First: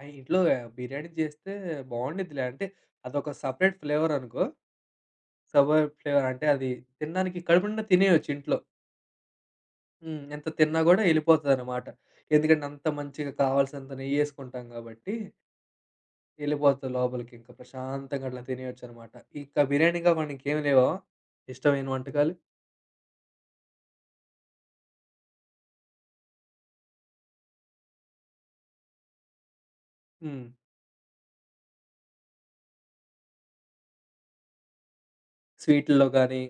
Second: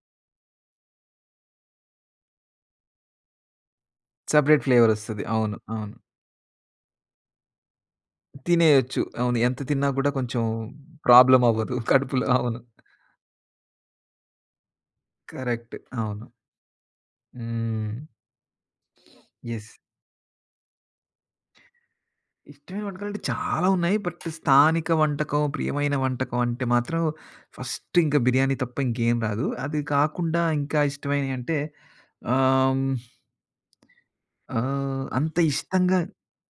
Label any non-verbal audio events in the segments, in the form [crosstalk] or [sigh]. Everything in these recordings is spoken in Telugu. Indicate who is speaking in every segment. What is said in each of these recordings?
Speaker 1: ఆ! ఇంట్లో ఆ బిర్యానీ చేస్తే బాగుండుద్దిలే అంటే అదొక సపరేట్ ఫ్లేవరనుకో.
Speaker 2: సపరేట్ ఫ్లేవర్ వస్తది. అవును.
Speaker 1: సబర్
Speaker 2: అవును.
Speaker 1: ఫ్లేవర్ అంటే అది తినడానికి కడుపు నిండా తినేయొచ్చు ఇంట్లో.
Speaker 2: తినేయొచ్చు. అవును. ఎంత తిన్నా కూడా
Speaker 1: హ్మ్.
Speaker 2: కొంచెం
Speaker 1: ఎంత తిన్నా కూడా
Speaker 2: ప్రాబ్లమ్ అవ్వదు
Speaker 1: యేళ్ళిపోతుందనమాట.
Speaker 2: కడుపులో అవును.
Speaker 1: ఎందుకంటే అంత మంచిగా కావాల్సినంత నెయ్యి వేసుకుంటాం కాబట్టి.
Speaker 2: కరెక్ట్ అవును.
Speaker 1: యేళ్ళిపోతది లోపలికి. ఇంకా
Speaker 2: హ్మ్. [sniffs]
Speaker 1: ప్రశాంతంగా అట్లా తినేయొచ్చనమాట. ఇంకా
Speaker 2: యెస్.
Speaker 1: బిర్యానీగా మనకేం లేవా ఇష్టమైన వంటకాలు?
Speaker 2: ఇష్టమైన వంటకాలు అంటే చాలా ఉన్నాయి. బట్ స్థానిక వంటకం, ప్రియమైన వంటకం అంటే మాత్రం ఫస్ట్ ఇంకా బిర్యానీ తప్ప ఇంకేం రాదు. అది కాకుండా
Speaker 1: హ్మ్.
Speaker 2: ఇంకా ఇష్టమైనవి అంటే, ఆహ్, హ్మ్. ఆహ్, అంత ఇష్టంగా
Speaker 1: స్వీటుల్లో గాని?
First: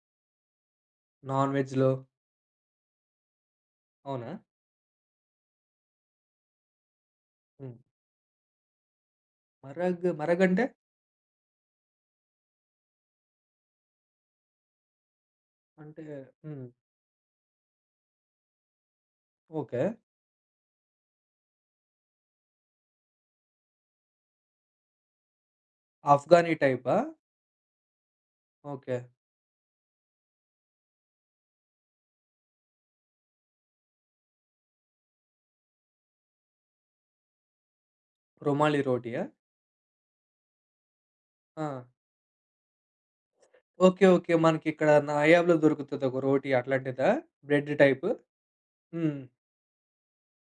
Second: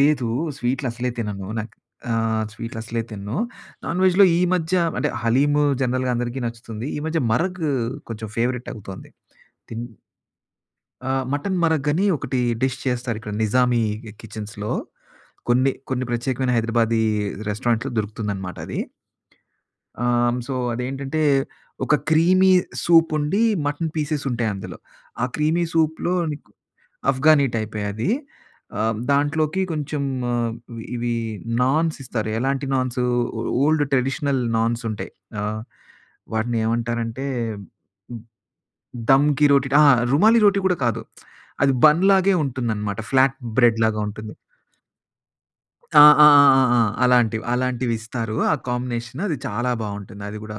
Speaker 2: లేదు. స్వీట్లు అసలే తినను.
Speaker 1: నాన్
Speaker 2: నాకు
Speaker 1: వెజ్‌లో?
Speaker 2: ఆహ్, స్వీట్లసలే తినను. నాన్ వేజ్‌లో
Speaker 1: అవునా.
Speaker 2: ఈ మధ్య అంటే హలీము జనరల్‌గా అందరికి నచ్చుతుంది. ఈ మధ్య మరగ్
Speaker 1: హ్మ్.
Speaker 2: కొంచెం ఫేవరెట్ అవుతుంది. తిన్
Speaker 1: మరగ్, మరగంటే?
Speaker 2: ఆ! మటన్ మరగ్ అని ఒకటి డిష్ చేస్తారు. ఇక్కడ నిజామీ కి కిచెన్స్‌లో. కొన్ని, కొన్ని
Speaker 1: అంటే
Speaker 2: ప్రత్యేకమైన
Speaker 1: హ్మ్.
Speaker 2: హైదరాబాదీ రెస్టారెంట్‌లో దొరుకుతుందనమాట అది.
Speaker 1: ఓకే.
Speaker 2: ఆహ్, హ్మ్. సో, అదేంటంటే ఒక క్రీమీ సూప్ ఉండి. మటన్ పీసెస్ ఉంటాయి అందులో. ఆ క్రీమీ సూప్‌లో నీకు
Speaker 1: అఫ్గాని టైపా?
Speaker 2: అఫ్గాని టైపే అది. ఆహ్,
Speaker 1: ఓకే.
Speaker 2: దాంట్లోకి కొంచెం ఆహ్, ఇవి నాన్స్ ఇస్తారు. ఎలాంటి నాన్స్. ఓల్డ్ ట్రెడిషనల్ నాన్స్ ఉంటాయి. ఆహ్, వాటిని ఏమంటారు అంటే హ్మ్.
Speaker 1: రుమాలి రోటీయ?
Speaker 2: దంకి రోటి ఆ! రుమాలి రోటి కూడా కాదు. [tsk] అది
Speaker 1: ఆ!
Speaker 2: బన్ లాగే ఉంటుందనమాట. ఫ్లాట్ బ్రెడ్ లాగా
Speaker 1: ఓకే.
Speaker 2: ఉంటుంది.
Speaker 1: ఓకే. మనకి ఇక్కడ నాయాబ్‌లో
Speaker 2: ఆ!
Speaker 1: దొరుకుతది ఒక
Speaker 2: ఆ! ఆ!
Speaker 1: రోటి
Speaker 2: ఆ! ఆ!
Speaker 1: అట్లాంటిదా?
Speaker 2: అలాంటివి
Speaker 1: బ్రెడ్
Speaker 2: అలాంటివి
Speaker 1: టైప్?
Speaker 2: ఇస్తారు. ఆ
Speaker 1: హ్మ్.
Speaker 2: కాంబినేషన్. అది చాలా బాగుంటుంది. అది కూడా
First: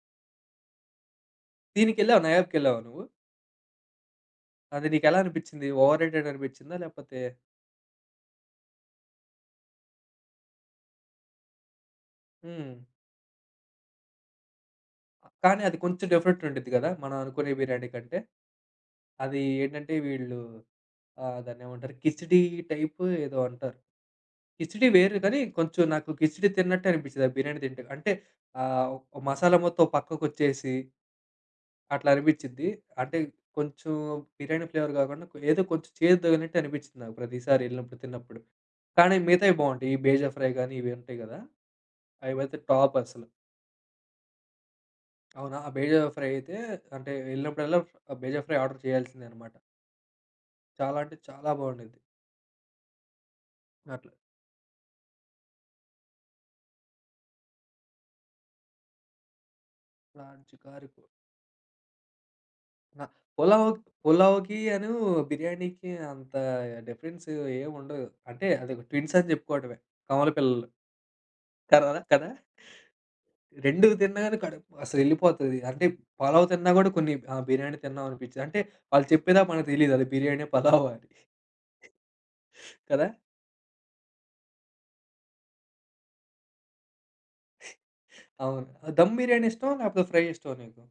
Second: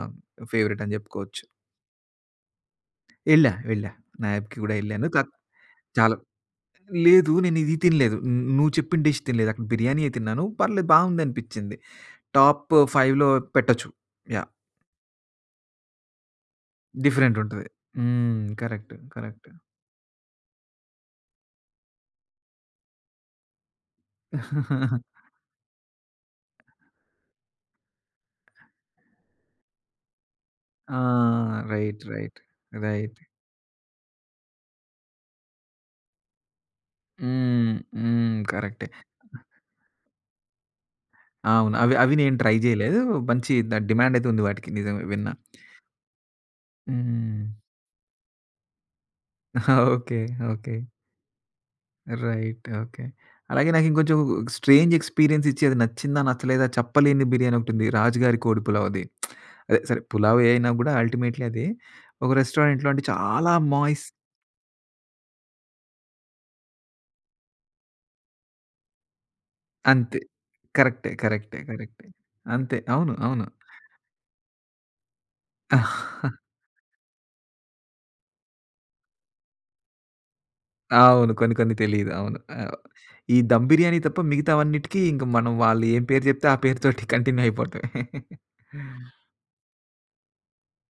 Speaker 2: ఫేవరేట్ అని చెప్పుకోవచ్చు.
Speaker 1: దీనికెళ్ళావా నయాబ్‌కెళ్ళావా నువ్వు?
Speaker 2: యేళ్ళా, వెళ్ళా నయాబ్‌కి కూడా
Speaker 1: అది
Speaker 2: వెళ్ళాను.
Speaker 1: నీకెలా
Speaker 2: కా
Speaker 1: అనిపించింది? ఓవర్
Speaker 2: చాల
Speaker 1: రేటెడ్ అనిపించిందా? లేపోతే
Speaker 2: లేదు. నేను ఇది తినలేదు. నువ్వు చెప్పిన డిష్ తినలేదు. అక్కడ బిర్యానీ తిన్నాను. పర్లేదు బాగుంది అనిపించింది. టాప్
Speaker 1: హ్మ్.
Speaker 2: 5లో పెట్టొచ్చు యాహ్!
Speaker 1: అ! కానీ అది కొంచెం డిఫరెంట్‌గా ఉండిద్ది కదా! మనం
Speaker 2: డిఫరెంట్
Speaker 1: అనుకునే
Speaker 2: ఉంటది.
Speaker 1: బిర్యానీ కంటే
Speaker 2: హ్మ్. కరెక్ట్,
Speaker 1: అది
Speaker 2: కరెక్ట్.
Speaker 1: ఏంటంటే వీళ్ళు ఆహ్, దాన్నేమంటారు కిచిడీ టైప్ ఏదో అంటారు. కిచిడీ
Speaker 2: [giggles]
Speaker 1: వేరు కానీ కొంచెం నాకు కిచిడీ తిన్నట్టే అనిపించేది. ఆ బిర్యానీ తింటే అంటే ఆహ్, మసాలా మొత్తం ఓ పక్కకు వచ్చేసి...
Speaker 2: ఆ! రైట్,
Speaker 1: అట్లా
Speaker 2: రైట్,
Speaker 1: అనిపిచ్చిద్ది. అంటే
Speaker 2: రైట్.
Speaker 1: కొంచెం బిర్యానీ ఫ్లేవర్ కాకుండా. ఏదో కొంచెం చేదు తగిలినట్టు అనిపించింది నాకు. ప్రతిసారి
Speaker 2: హ్మ్.
Speaker 1: యేళ్ళినప్పుడు
Speaker 2: హ్మ్.
Speaker 1: తిన్నప్పుడు.
Speaker 2: కరెక్టే.
Speaker 1: కానీ మిగతావి బాగుంటాయి. ఈ బేజ ఫ్రై గాని, ఇవి ఉంటాయి కదా.
Speaker 2: అవును అవి, అవి నేను ట్రై
Speaker 1: అవైతే టాప్
Speaker 2: చేయలేదు.
Speaker 1: అసలు.
Speaker 2: మంచి దాని డిమాండ్ అయితే ఉంది వాటికి. నిజంమే విన్నా.
Speaker 1: అవునా. ఆ బేజ ఫ్రై అయితే అంటే
Speaker 2: హ్మ్.
Speaker 1: వెళ్ళినప్పుడల్లా ఆ బేజ ఫ్రై ఆర్డర్ చేయాల్సిందే అనమాట.
Speaker 2: [giggles] ఓకే. ఓకే.
Speaker 1: చాలా అంటే చాలా బాగుండిద్ది.
Speaker 2: Right okay. అలాగే నాకు
Speaker 1: అట్లా.
Speaker 2: ఇంకొంచెం స్ట్రేంజ్ ఎక్స్‌పీరియన్స్ ఇచ్చిది. నచ్చిందా నచ్చలేదా చెప్పలేని బిర్యానీ ఒకటి ఉంది. రాజు గారి కోడి పులావ్‌ది. [smacks lips] అదే. సరే పులావే
Speaker 1: రాజు
Speaker 2: అయినా
Speaker 1: గారి పు
Speaker 2: కూడా అల్టిమేట్లీ అదీ, ఒక రెస్టారెంట్‌లో అంటే,
Speaker 1: ఆ!
Speaker 2: చాలా
Speaker 1: పలావ్,
Speaker 2: మాయిస్
Speaker 1: పులావ్‌కీయను, బిర్యానీకి అంత డిఫరెన్స్ ఏం ఉండదు. అంటే అది ట్విన్స్ అని చెప్పుకోవడమే
Speaker 2: అంతే.
Speaker 1: కవల పిల్లలు.
Speaker 2: కరెక్టే, కరెక్టే,
Speaker 1: కడా
Speaker 2: కరెక్టే.
Speaker 1: కదా!
Speaker 2: అంతే అవును. అవును.
Speaker 1: 2 తిన్నను కడుపు అసలు యేళ్ళిపోతది. అంటే
Speaker 2: [giggles]
Speaker 1: పలావ్ తిన్నా కూడా కొన్ని ఆహ్, బిర్యానీ తిన్నాం అనిపించేది. అంటే వాళ్ళు చెప్పేదాకా మనకు తెలిదది. అది బిర్యానా పలావా అని. [giggles]
Speaker 2: అవును కొన్ని, కొన్ని తెలియదు. అవును. అవ్
Speaker 1: కదా!
Speaker 2: ఈ దమ్ బిర్యానీ తప్ప మిగతావన్నిటికీ ఇంక మనం వాళ్ళు ఏ పేరు చెప్తే, ఆ పేరుతోటి కంటిన్యూ అయిపోతాది. [chuckles]
Speaker 1: అవును దమ్ బిర్యానీ ఇష్టమా? లేకపోతే ఫ్రై ఇష్టమా నీకు?